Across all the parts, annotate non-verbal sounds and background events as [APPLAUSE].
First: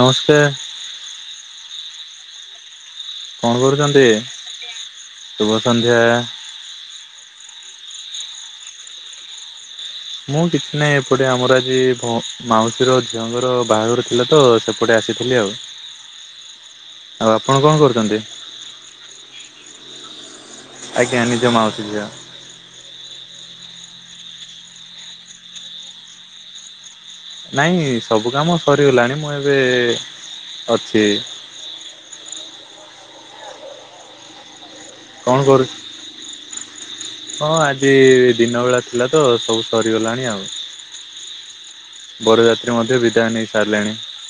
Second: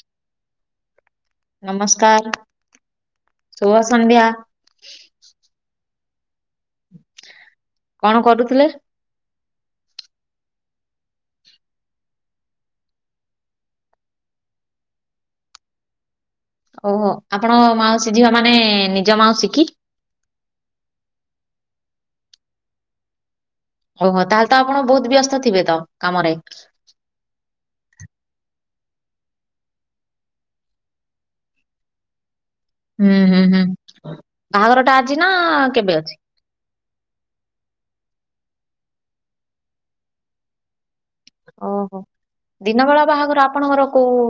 ନମସ୍କାର। ନମସ୍କାର। କଣ ଶୁଭ କରୁଛନ୍ତି? ସନ୍ଧ୍ୟା ଶୁଭସନ୍ଧ୍ୟା। କଣ କରୁଥିଲେ? ମୁଁ କିଛି ନାହିଁ ଏପଟେ ଆମର ଆଜି ଭ ମାଉସୀର ଝିଅଙ୍କର ବାହାଘର ଥିଲା ତ ସେ ଏପଟେ ଆସିଥିଲି ଆଉ। ଓହୋ। ଆଉ ଆପଣ କଣ ମାଉସି କରୁଛନ୍ତି? ଝିିଅ ମାନେ ନିଜ ମାଉସି କି? ଆଜ୍ଞା ନିଜ ମାଉସି ଝିଅ। ଓହୋ ତାହେଲେ ତ ଆପଣ ବହୁତ ବ୍ୟସ୍ତ ଥିବେତ କାମରେ? ନାଇଁ ସବୁ କାମ ସରିଗଲାଣି ମୁଁ ଏବେ ଅଛି। ହୁଁ ହୁଁ ହୁଁ ବାହାଘରଟା କଣ କରୁଚ? ହଁ ଆଜି ଦିନବେଳା ଥିଲା ତ ସବୁ ସରିଗଲାଣି ଆଉ। ଓହୋ ବରଯାତ୍ରୀ ମଧ୍ୟ ଦିନବେଳା ବିଦାୟ ବାହାଘର ନେଇ ଆପଣଙ୍କର ସାରିଲେଣି। କୋଉ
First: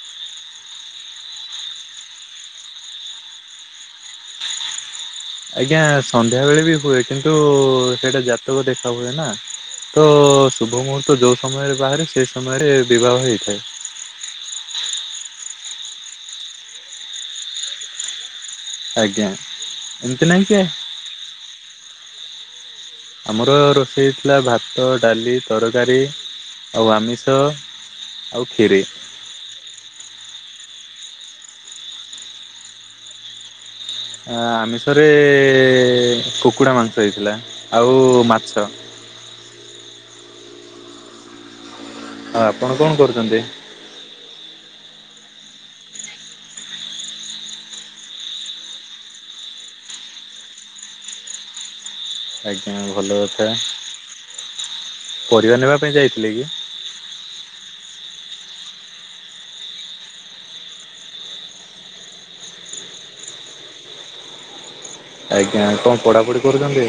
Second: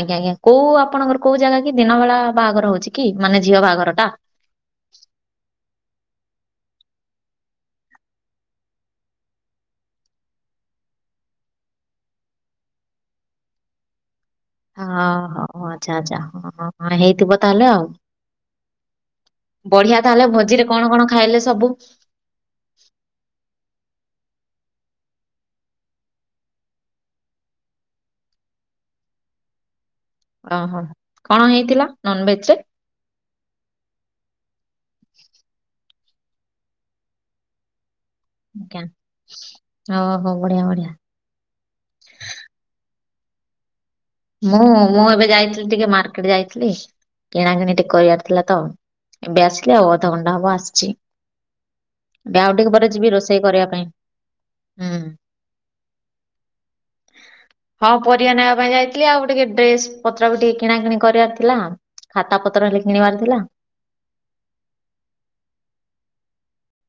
ଆଜ୍ଞା ଆଜ୍ଞା। କୋଉ ଆପଣଙ୍କର କୋଉ ଜାଗାକି ଦିନବେଳା ବାହାଘର ହଉଛିକି ମାନେ ଝିଅ ବାହାଘରଟା? [UNINTELLIGIBLE] ଆଜ୍ଞା ସନ୍ଧ୍ୟାବେଳେ ବି ହୁଏ କିନ୍ତୁ ସେଇଟା ଜାତକ ଦେଖାହୁଏ ନା। ତ ଶୁଭମୁହୂର୍ତ୍ତ ଯୋଉ ସମୟରେ ବାହାରେ ସେ ସମୟରେ ବିବାହ ହେଇଥାଏ। ହଁ ହଁ ହଉ ଆଚ୍ଛା ଆଚ୍ଛା ହଁଁ ହେଇଥିବ ତାହାଲେ ଆଉ। ଆଜ୍ଞା। ବଢିଆ ଏମିତି ତାହେଲେ ନାହିଁ କି ଭୋଜିରେ କଣ କଣ ଖାଇଲେ ସବୁ? ଆମର ରୋଷେଇ ଥିଲା ଭାତ ଡାଲି ତରକାରୀ ଆଉ ଆମିଷ ଆଉ ଖିରି। ଓହୋ କଣ ହେଇଥିଲା ନନଭେଜରେ? ଆମିଷରେ କୁକୁଡ଼ାମାଂସ ହେଇଥିଲା ଆଉ ଆଜ୍ଞା। ଓହୋ ବଢିଆ ବଢିଆ। ଆଉ ଆପଣ କଣ କରୁଛନ୍ତି? ମୁଁ ମୁଁ ଏବେ ଯାଇଥିଲି ଟିକେ ମାର୍କେଟ ଯାଇଥିଲି। କିଣାକିଣି ଟି କରିଆର ଥିଲା ତ ଏବେ ଆସିଲି ଆଉ ଅଧଘଣ୍ଟା ହବ ଆସିଛି। ଆଉଟିକୁ ଆଜ୍ଞା ପରେ ଭଲ ଯିବି ରୋଷେଇ କଥା କରିବା ପାଇଁ। ହୁଁ। ପରିବା ନେବାପାଇଁ ଯାଇଥିଲେ କି? ହଁ ପରିବା ନେବାପାଇଁ ଯାଇ ଆଉ ଟିକେ ଡ୍ରେସପତ୍ର ବି ଟିକେ କିଣାକିିଣି କରିବାର ଥିଲା। ଖାତାପତ୍ର ହେଲେ କିଣିବାର ଥିଲା। ଆଜ୍ଞା କଣ ପଢାପଢି କରୁଛନ୍ତି?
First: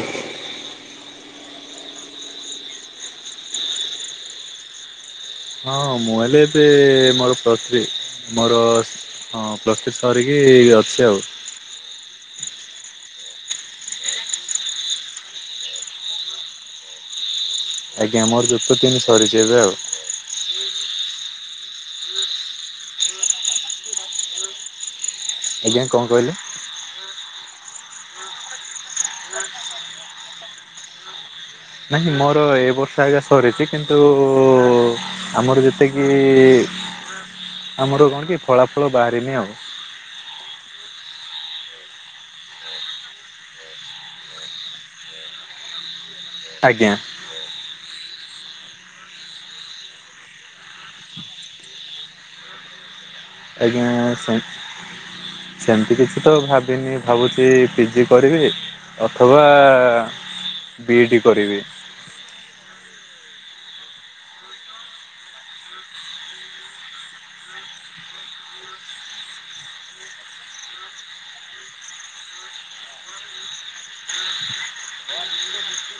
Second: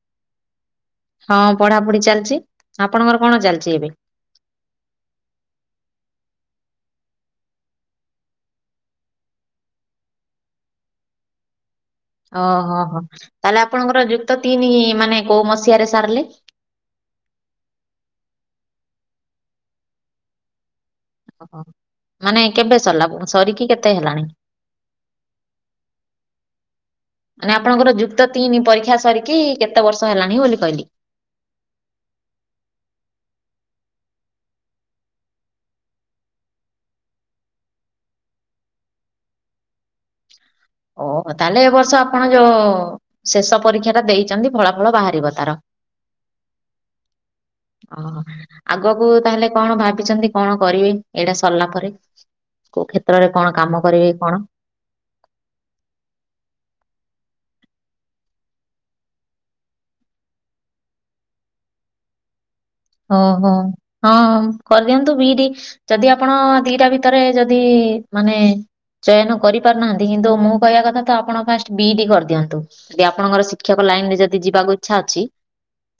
ହଁ ପଢାପଢି ଚାଲିଛି। ଆପଣଙ୍କର କଣ ଚାଲିଛି ଏବେ? ହଁ ମୁଁ ହେଲେ ଏବେ ମୋର ପତ୍ରୀ ମୋର ହଁ ପ୍ଲସ୍ ଥ୍ରୀ ସରିକି ଅଛି ଆଉ। ଓହୋହୋ ତାହାଲେ ଆପଣଙ୍କର ଯୁକ୍ତତିନି ମାନେ କୋଉ ମସିହାରେ ସାରିଲେ? ଆଜ୍ଞା ମୋର ଜୁକ୍ତତିନି ସରିଛି ଏବେ ଆଉ। ଓହୋ ମାନେ କେବେ ସରିଲା ସରିକି କେତେ ହେଲାଣି? ଆଜ୍ଞା କଣ କହିଲେ? ନାହିଁ ଆପଣଙ୍କର ଯୁକ୍ତ ତିନି ପରୀକ୍ଷା ସରିକି କେତେ ବର୍ଷ ହେଲାଣି ବୋଲି କହିଲି। ନାହିଁ ମୋର ଏ ବର୍ଷ ଆଜ୍ଞା ସରିଛି କିନ୍ତୁ ଆମର ଯେତିକି ଆମର କଣ କି ଫଳା ଫଳ ବାହାରିନି ଆଉ। ଓହୋ ତାହେଲେ ଏ ବର୍ଷ ଆପଣ ଯୋଉ ଶେଷ ପରୀକ୍ଷା ଟା ଦେଇଛନ୍ତି ଫଳା ଫଳ ବାହାରିବ ତାର। [INAUDIBLE] ଆଜ୍ଞା। ଓହୋ। ଆଗକୁ ତାହେଲେ କଣ ଭାବିଛନ୍ତି କଣ କରିବେ ଏଇଟା ସରିଲା ପରେ? କୋଉ କ୍ଷେତ୍ରରେ କଣ କାମ ଆଜ୍ଞା କରିବେ ସେ କଣ? ସେମିତି କିଛି ତ ଭାବିନି ଭାବୁଛି ପି ଜି କରିବି। ଅଥବା ବିଇ ଡି କରିବି। ଓହୋ ହଁ କରିଦିଅନ୍ତୁ ବି ଇ ଡି ଯଦି ଆପଣ ଦିଟା ଭିତରେ ଯଦି ମାନେ ଚୟନ କରିପାରୁନାହାନ୍ତି କିନ୍ତୁ ମୁଁ କହିବା କଥା ତ ଆପଣ ଫାଷ୍ଟ ବି ଇ ଡି କରିଦିଅନ୍ତୁ। ଯଦି ଆପଣଙ୍କର ଶିକ୍ଷକ ଲାଇନ ରେ ଯଦି ଯିବାକୁ ଇଚ୍ଛା ଅଛି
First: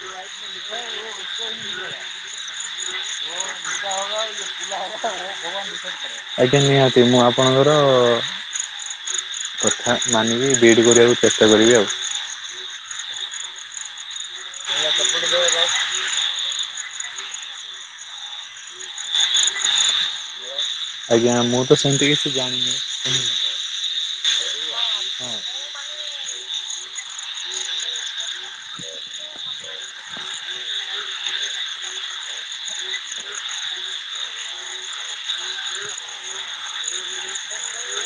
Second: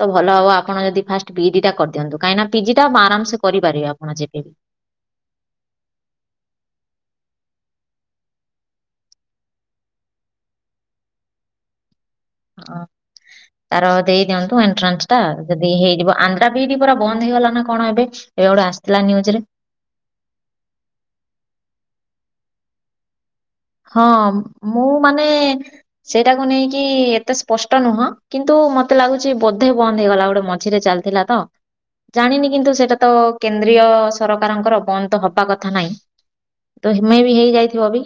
ତ ଭଲ ହବ ଆପଣ ଯଦି ଫାଷ୍ଟ ବି ଇ ଡି ଟା କରିଦିଅନ୍ତୁ କାହିଁକିନା ପି ଜି ଟା ଆରାମ ସେ କରିପାରିବେ ଆପଣ ଯେବେ ବି। [UNINTELLIGIBLE] ଆଜ୍ଞା ନିହାତି ମୁଁ ଆପଣଙ୍କର କଥା ମାନିବି ବି ଇ ଡି କରିବାକୁ ଚେଷ୍ଟା କରିବି ଆଉ। ହଁ ତାର ଦେଇ ଦିଅନ୍ତୁ ଏଣ୍ଟ୍ରାନ୍ସ ଟା ଯଦି ହେଇଯିବ ଆନ୍ଦ୍ରା ବି ଇ ଡି ପରା ବନ୍ଦ ହେଇଗଲା ନା କଣ ଏବେ କେବେ ଗୋଟେ ଆସିଥିଲା ନ୍ୟୁଜରେ। ଆଜ୍ଞା ମୁଁ ତ ସେମିତି କିଛି ଜାଣିନି। ହଁ ମୁଁ ମାନେ ସେଇଟାକୁ ନେଇକି ଏତେ ସ୍ପଷ୍ଟ ନୁହଁ କିନ୍ତୁ ମତେ ଲାଗୁଛି ବୋଧେ ବନ୍ଦ ହେଇଗଲା ଗୋଟେ ମଝିରେ ଚାଲିଥିଲା। ତ। ଜାଣିନି କିନ୍ତୁ ସେଇଟା ତ କେନ୍ଦ୍ରୀୟ ସରକାରଙ୍କର ବନ୍ଦ ହବା କଥା ନାହିଁ। ତ ହିମେ ବି ହେଇଯାଇଥିବ ବି।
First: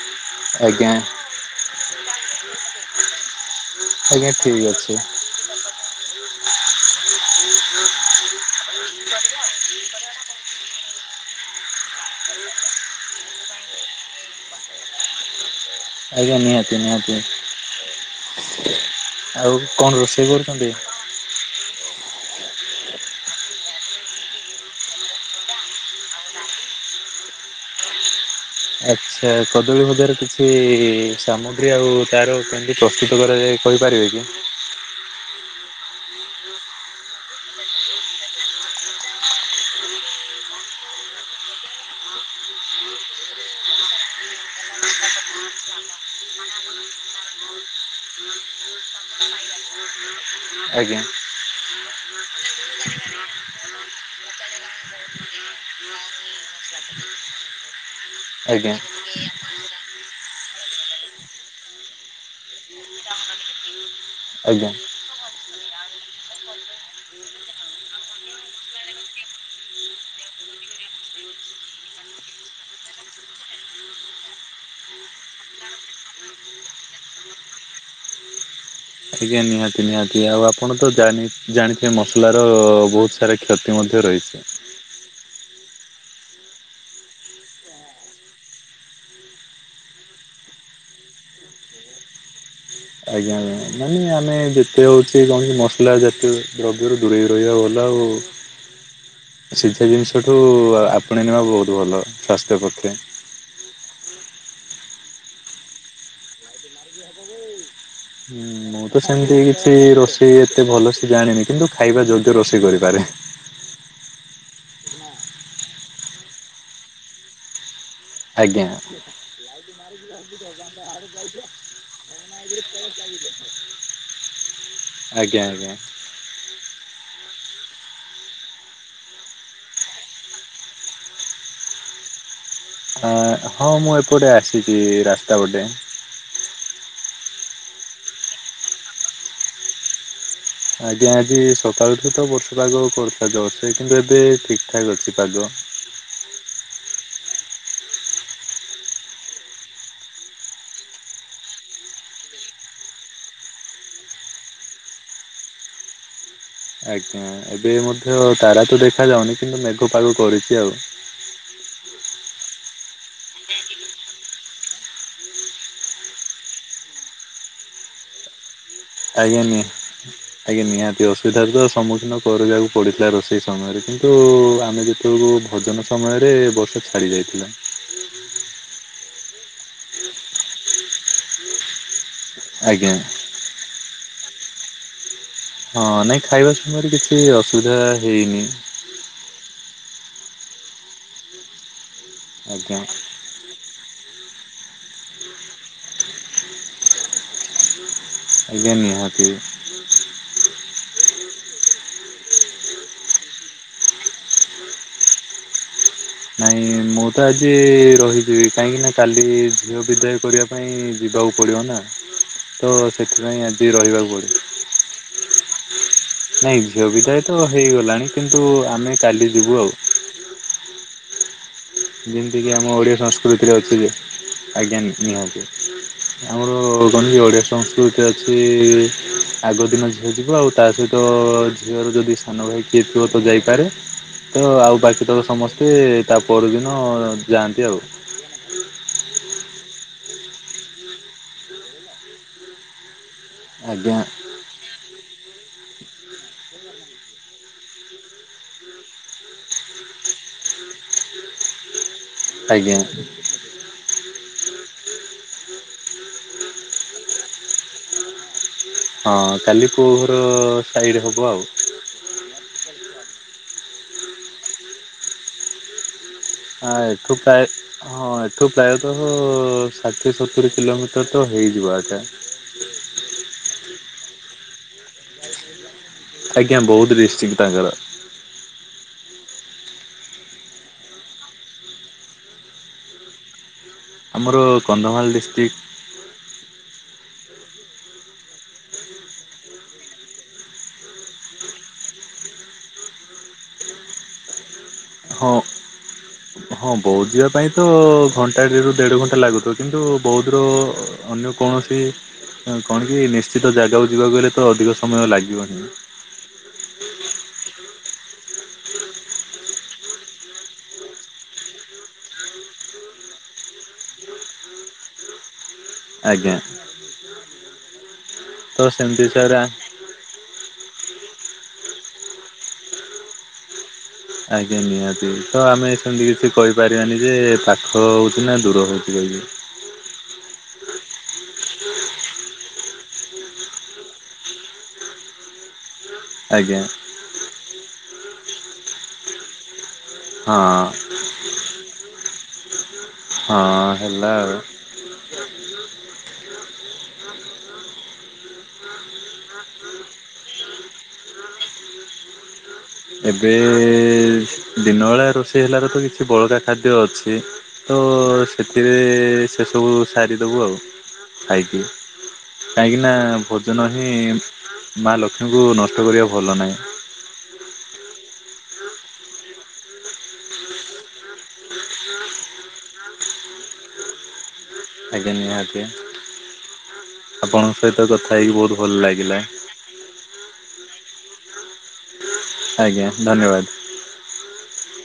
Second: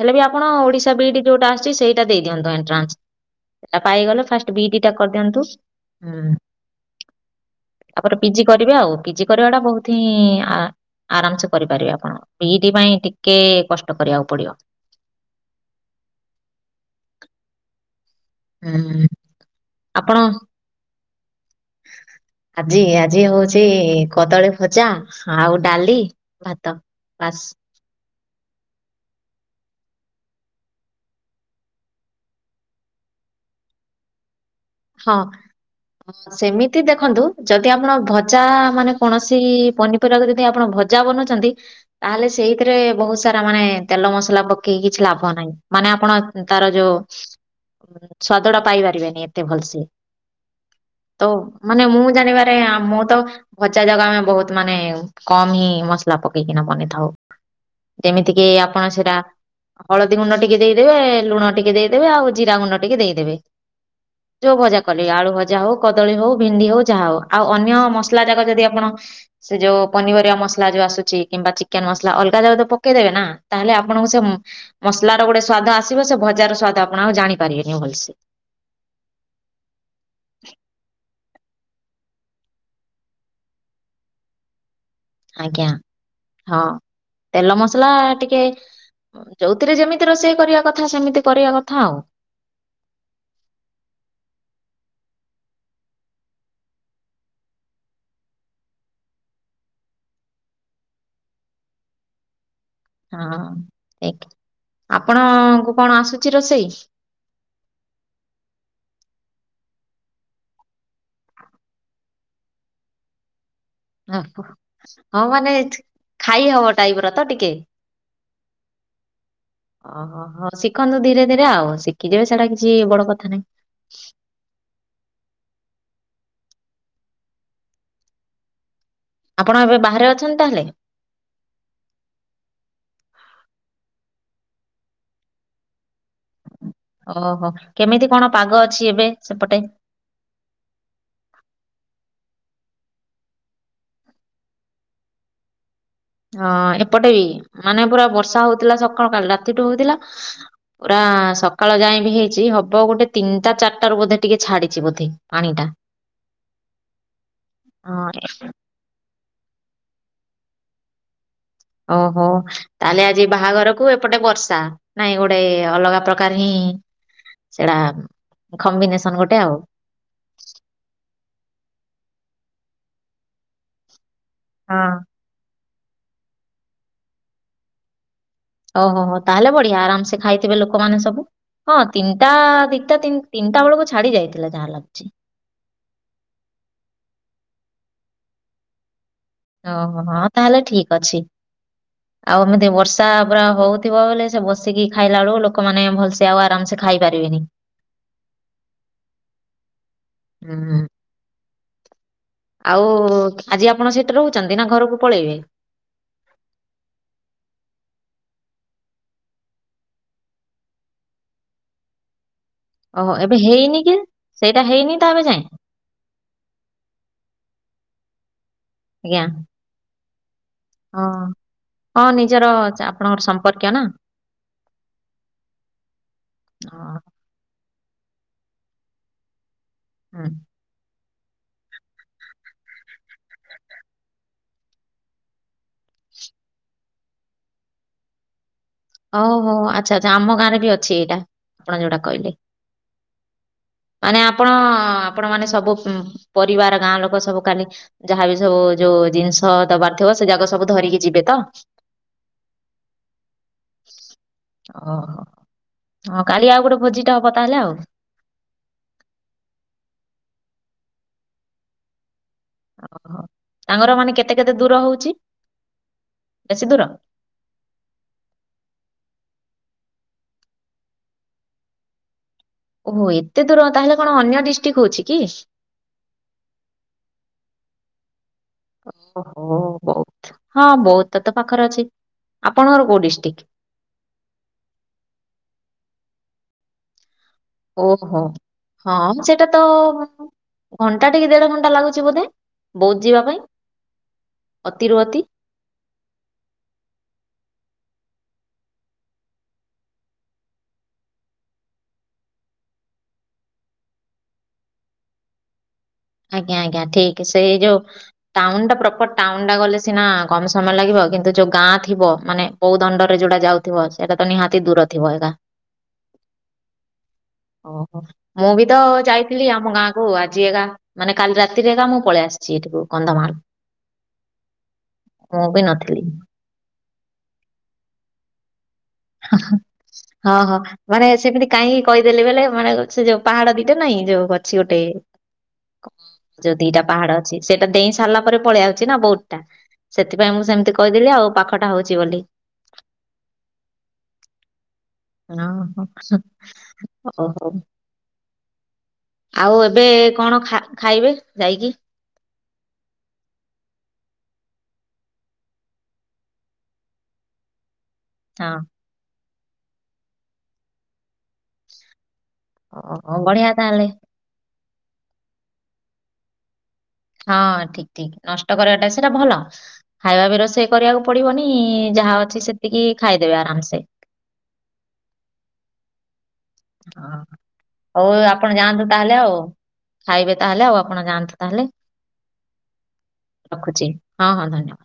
ହେଲେ ବି ଆପଣ ଆଜ୍ଞା ଓଡିଶା ବି ଇ ଡି ଯୋଉଟା ଆସଛି ସେଇଟା ଦେଇଦିଅନ୍ତୁ ଏଣ୍ଟ୍ରାନ୍ସ। ପାଇଗଲ ଆଜ୍ଞା ଫାଷ୍ଟ ଠିକ୍ ବି ଇ ଡି ଟା ଅଛି କରିଦିଅନ୍ତୁ। ହୁଁ ତାପରେ ପି ଜି କରିବେ ଆଉ ପି ଜି କରିବା ଟା ବହୁତ ହିଁ ଆ ଆରାମ ସେ କରିପାରିବେ ଆପଣ ବି ଇ ଡି ପାଇଁ ଟିକେ କଷ୍ଟ କରିବାକୁ ପଡିବ। ଆଜ୍ଞା ନିହାତି ନିହାତି। ହୁଁ। ଆଉ କଣ ଆପଣ ରୋଷେଇ କରୁଛନ୍ତି? ଆଜି ଆଜି ହଉଛି କଦଳୀ ଭଜା ଆଉ ଡାଲି ଭାତ ବାସ। [UNINTELLIGIBLE] ଆଚ୍ଛା କଦଳୀ ଭଜାର କିଛି ସାମଗ୍ରୀ ଆଉ ତାର କେ ମିତି ପ୍ରସ୍ତୁତ କରାଯାଏ କହିପାରିବେ କି? ହଁ। ସେମିତି ଦେଖନ୍ତୁ ଯଦି ଆପଣ ଭଜା ମାନେ କୌଣସି ପନିପରିବାକୁ ଯଦି ଆପଣ ଭଜା ବନଉଛନ୍ତି ତାହେଲେ ସେଇଥିରେ ବହୁତ ସାରା ମାନେ ତେଲ ମସଲା ପକେଇକି କିଛି ଲାଭ ନାହିଁ ମାନେ ଆପଣ ତାର ଯୋଉ ସ୍ୱାଦ ଟା ପାଇ ପାରିବେନି ଏତେ ଭଲସେ। ଆଜ୍ଞା। ତ ମାନେ ମୁଁ ଜାଣିବାରେ ମୁଁ ତ ଭଜା ଯାକ ଆମେ ବହୁତ ମାନେ କମ ହିଁ ମସଲା ପକେଇକିନା ବନେଇଥାଉ। ଯେମିତି କିି ଆଜ୍ଞା ଆପଣ ସେଟା ହଳଦୀ ଗୁଣ୍ଡ ଟିକେ ଦେଇଦେବେ, ଲୁଣ ଟିକେ ଦେଇଦେବେ ଆଉ ଜିରା ଗୁଣ୍ଡ ଟିକେ ଦେଇଦେବେ। ଯୋଉ ଆଜ୍ଞା। ଭଜା କଲେ ଆଳୁ ଭଜା ହଉ, କଦଳୀ ହଉ, ଭେଣ୍ଡି ହଉ ଯାହା ହଉ ଆଉ ଅନ୍ୟ ମସଲା ଯାକ ଯଦି ଆପଣ ସେ ଯୋଉ ପନିପରିବା ମସଲା ଯୋଉ ଆସୁଛି କିମ୍ବା ଚିକେନ ମସଲା ଅଲଗା ଯାଉ ପକେଇଦେବେ ନା ତାହେଲେ ଆପଣଙ୍କୁ ସେ ମସଲାର ଗୋଟେ ସ୍ଵାଦ ଆସିବ ସେ ଭଜାର ସ୍ଵାଦ ଆପଣ ଆଉ ଜାଣି ପାରିବେନି ଭଲସେ। ଆଜ୍ଞା ନିହାତି ନିହାତି ଆଉ ଆପଣ ତ ଜାନି ଜାଣିଥିବେ ମସଲା ର ବହୁତ ସାରା କ୍ଷତି ମଧ୍ୟ ରହିଛି। ଆଜ୍ଞା ହଁ ତେଲ ମସଲା ଟିକେ, ଯୋଉଥିରେ ଯେମିତି ରୋଷେଇ କରିବା କଥା ସେମିତି କରିବା କଥା ଆଉ। ଆଜ୍ଞା ଆଜ୍ଞା ମାନେ ଆମେ ଯେତେ ହଉଛି କଣ କି ମସଲା ଜାତୀୟ ଦ୍ରବ୍ୟରୁ ଦୂରେଇକି ରହିବା ଭଲ ଆଉ। [INAUDIBLE] ସିଜା ଜିନିଷଠୁ ଆ ଆପଣେଇ ନେବା ବହୁତ ଭଲ ସ୍ୱାସ୍ଥ୍ୟ ପକ୍ଷେ। ହଁ ଏକ ଆପଣଙ୍କୁ କଣ ଆସୁଛି ରୋଷେଇ? ମୁଁ ତ ସେମିତି କିଛି ରୋଷେଇ ଏତେ ଭଲ ସେ ଜାଣିନି କିନ୍ତୁ ଖାଇବା ଯୋଗ୍ୟ ରୋଷେଇ କରିପାରେ। [UNINTELLIGIBLE] ଓୋ ହଁ ମାନେ ଖାଇ ହବ ଟାଇପ ର ତ ଟିକେ। ଆଜ୍ଞା। ଓହୋ ହ ଶିଖନ୍ତୁ ଧୀରେ ଧୀରେ ଆଉ ଶିଖିଯିବେ ସେଟା କିଛି ବଡ କଥା ନାହିଁ। ଆଜ୍ଞା। ଆପଣ ଏବେ ବାହାରେ ଅଛନ୍ତି ତାହେଲେ। ଆ ହଁ ମୁଁ ଏପଟେ ଆସିଛି ରାସ୍ତା ପଟେ। ଓହୋ କେମିତି କଣ ପାଗ ଅଛି ଏବେ ସେପଟେ? ଆଜ୍ଞା ଆଜି ସକାଳଠୁ ତ ବର୍ଷ ପାଗ କରୁଥା ଜର ସେ କିନ୍ତୁ ଏବେ ଠିକଠାକ ଅଛି ପାଗ। ହଁ ଏପଟେ ବି ମାନେ ପୁରା ବର୍ଷା ହଉଥିଲା ସକାଳ କାଲି ରାତିଠୁ ହଉଥିଲା। ପୁରା ସକାଳ ଯାଇଁ ବି ହେଇଛି ହବ ଗୋଟେ ତିନିଟା ଚାରିଟା ର ବୋଧେ ଟିକେ ଛାଡିଚଛି ବୋଧେ। ପାଣିଟା। ଆଜ୍ଞା ଏବେ ମଧ୍ୟ ତାରା ତ ଦେଖା ଯାଉନି କିନ୍ତୁ ମେଘ ପାଗ କରିଛି ଆଉ। ଓହୋ ତାହେଲେ ଆଜି ବାହାଘରକୁ ଏପଟେ ବର୍ଷା। ନାଇଁ ଗୋଟେ ଅଲଗା ପ୍ରକାର ହିଁ ସେଟା। କମ୍ବିନେସନ ଗୋଟେ ଆଜ୍ଞ ଆଉ। ନି ଆ। ଆଜ୍ଞା ନିହାତି ଅସୁବିଧାରେ ତ ସମ୍ମୁଖୀନ କରିବାକୁ ପଡିଥିଲା ରୋଷେଇ ସମୟରେ କିନ୍ତୁ ତ ହଁ। ଆମେ ଯେତେବେଳକୁ ଭୋଜନ ସମୟରେ ବର୍ଷା ଛାଡ଼ି ଯାଇଥିଲା। ଓହୋ ହୋ ତାହେଲେ ବଢିଆ ଆରାମସେ ଖାଇଥିବେ ଲୋକମାନେ ସବୁ ହଁ ତିନିଟା ଆଜ୍ଞା ଦିଟା ତିନି ତିନିଟା ବେଳକୁ ଛାଡି ଯାଇଥିଲା ଯାହା ଲାଗୁଛି। ହଁ ନାଇଁ ଖାଇବା ସମୟରେ କିଛି ଅସୁବିଧା ହେଇନି। ଓହୋ ହ ତାହେଲେ ଠିକ ଅଛି, ଆଉ ଏମିତି ଆଜ୍ଞା ବର୍ଷା ପୁରା ହଉଥିବ ବଲେ ସେ ବସିକି ଖାଇଲା ବେଳକୁ ଲୋକମାନେ ଭଲସେ ଆଉ ଆରାମସ ଖାଇ ପାରିବେନି। ଆଜ୍ଞା ନିହାତି। ହୁଁ। ଆଉ ଆଜି ଆପଣ ସେଠି ରହୁଛନ୍ତି ନା ଘରକୁ ପଳେଇବେ। ନାଇଁ ମୁଁ ତ ଆଜି ରହିଯିବି କାହିଁକି ନା କାଲି ଝିଅ ବିଦା ପାଇଁ ଯିବାକୁ ପଡ଼ିବ ନା ତ ସେଥିପାଇଁ ଆଜି ରହିବାକୁ ପଡ଼ିବ। ତା ହେଇନି ତା ଏବେ ଯାଏଁ। ନାଇଁ ଝିଅ ବିଦାୟ ତ ହେଇଗଲାଣି କିନ୍ତୁ ଆମେ ଆଜ୍ଞା। କାଲି ଯିବୁ ଆଉ। ହଁ ହଁ। ନିଜର ଯେମିତିକି ଆମ ଚା- ଓଡ଼ିଆ ଆପଣଙ୍କର ସଂସ୍କୃତିରେ ସମ୍ପର୍କୀୟ ଅଛି ନା ଯେ ଆମର ଅ, [INAUDIBLE] ଓଡିଆ ସଂସ୍କୃତି ଅଛି ଆଗ ଦିନ ଝିଅ ହୁଁ ଯିବ ଆଉ ତା ସହିତ ଝିଅର ଯଦି ସାନ ଭାଇ କିଏ ଥିବ ତ ଯାଇପାରେ ତ ଆଉ ବାକି ତକ ସମସ୍ତେ ତା ପରଦିନ ଯାଆନ୍ତି ଆଉ। ଅହୋ ଆଚ୍ଛା ଆଚ୍ଛା ଆମ ଗାଁରେ ବି ଅଛି ଏଇଟା ଆପଣ ଯୋଉଟା କହିଲେ। ଆଜ୍ଞା ମାନେ ଆପଣ ଆପଣ ମାନେ ସବୁ ଉଁ ପରିବାର ଗାଁ ଲୋକ ସବୁ କାଲି ଯାହା ବିି ସବୁ ଯୋଉ ଜିନିଷ ଦବାର ଥିବ ସେ ଯାକ ସବୁ ଧରିକି ଯିବେ ତ ଆଜ୍ଞା। କାଲି ଆଉ ଗୋଟେ ଭୋଜି ଟା ହବ ତାହେଲେ ଆଉ ହଁ କାଲି ପୁଅ ଘର ସାଇଡ୍ ହବ ଆଉ। ତାଙ୍କର ମାନେ କେତେ କେତେ ଦୂର ହଉଛି? ବେଶୀ ହଁ ଦୂର ଏଠୁ ପ୍ରାୟେ ହଁ ଏଠୁ ପ୍ରାୟତଃ ଷାଠିଏ ସତୁରି କିଲୋମିଟର ତ ହେଇଯିବା କଥା। ଓହୋ ଏତେ ଦୂର ତାହେଲେ କଣ ଅନ୍ୟ ଡିଷ୍ଟ୍ରିକ୍ ହଉଚି କି? ଆଜ୍ଞା ବଉଦ୍ ଡିଷ୍ଟିକ୍ ତାଙ୍କର। ଓହୋ ବଉଦ୍ ଆମର କନ୍ଧମାଳ ଡିଷ୍ଟ୍ରିକ୍। ହଁ ସେଇଟାତ ଘଣ୍ଟା ଟି କି ଦେଢ ଘଣ୍ଟା ଲାଗୁଚି ବୋଧେ ବଉଦ୍ ଯିବା ପାଇଁ ଅତିରୁୁ ଅତି ହଁ ହଁ ବଉଦ୍ ଯିବା ପାଇଁ ତ ଘଣ୍ଟା ଟି ରୁ ଦେଢ ଘଣ୍ଟା ଲାଗୁଥିବ କିନ୍ତୁ ବଉଦ୍ ର ଅନ୍ୟ କୌଣସି କଣ କି ନିଶ୍ଚିତ ଜାଗାକୁ ଯିବାକୁ ହେଲେ ତ ଅଧିକ ସମୟ ଲାଗିବନି। ଆଜ୍ଞା ଆଜ୍ଞା ଠିକ୍ ସେଇ ଯୋ ଟାଉନ୍ ଟା ପ୍ରପର୍ ଟାଉନ୍ ଟା ଗଲେ ସିନା କମ୍ ସମୟ ଲାଗିବ କିନ୍ତୁ ଯୋଉ ଗାଁ ଥିବ ମାନେ କୋଉ ଦଣ୍ଡ ରେ ଯୋଡା ଯାଉଥିବ ସେଟା ତ ନିହାତି ଦୂର ଥିବ ଏରା। ଆଜ୍ଞା। ଓହୋ। ତ ମାନେ ସେମିତି ହିସାବରେ କାଲି ରାତିରେ ଆଗା ମୁଁ ପଳେଇ ଆସିଛି ଏଠିକୁ କନ୍ଧମାଳ। ଆଜ୍ଞା ନିହାତି ତ ମୁଁ ବି ଆମେ ନଥିଲି ସେମିତି କିଛି କହି ପାରିବାନି ଯେ ପାଖ ହଉଚି ନାଁ ଦୂର ହଉଚି ବେଲି। ହଁ ହଁ। ମାନେ ସେମିତି କାହିଁକି କହିଦେଲେ ବୋଲେ ମାନେ ସେ ଯୋଉ ପାହାଡ ଦିଟା ନାଇଁ ଯୋଉ ଗଛି ଗୋଟେ ଯୋଉ ଆଜ୍ଞା ଦିଟା ପାହାଡ ଅଛି ସେଇଟା ଦେଇଁ ସାରିଲା ପରେ ପଳେଇ ଆଉଚି ନା ବଉଦ୍ ଟା ସେଥିପାଇଁ ମୁଁ ହଁ ସେମିତି କହିଦେଲି ଆଉ ପାଖଟା ହଉଛି ବୋଲି। ହଁ ହେଲା ଆଉ। ହଁ ହଁ ହଉ ହଉ। ଆଉ ଏବେ କଣ ଖା ଖାଇବେ ଯାଇକି? ଏବେ ଦିନବେଳା ରୋଷେଇ ହେଲାରୁ ତ କିଛି ବଳକା ଖାଦ୍ୟ ଅଛି ତ ସେଥିରେ ସେସବୁ ସାରିଦବୁ ଆଉ ଖାଇକି। କାହିଁକି ନା ହଁ ଓ ବଢିଆ ଭୋଜନ ତାହେଲେ ହିଁ ମା ଲକ୍ଷ୍ମୀଙ୍କୁ ନଷ୍ଟ କରିବା ଭଲ ନାହିଁ। ହଁ ଠିକ୍ ଠିକ୍ ନଷ୍ଟ କରିବାଟା ସେଟା ଭଲ। ଖାଇବା ବି ରୋଷେଇ କରିବାକୁ ପଡିବନି ଯାହା ଅଛି ସେତିକି ଖାଇଦେବେ ଆରାମ୍ ସେ। ଆଜ୍ଞା ନିହାତି। ଆପଣଙ୍କ ସହିତ ହଉ କଥା ହେଇକି ବହୁତ ଆପଣ ଭଲ ଯାଆନ୍ତୁ ଲାଗିଲା ତାହେଲେ ଆଉ। ଖାଇବେ ତାହେଲେ ଆଉ ଆପଣ ଯାଆନ୍ତୁ ତାହେଲେ ଆଜ୍ଞା ଧନ୍ୟବାଦ ରଖୁଚି ହିଁ ହଁ ଧନ୍ୟବା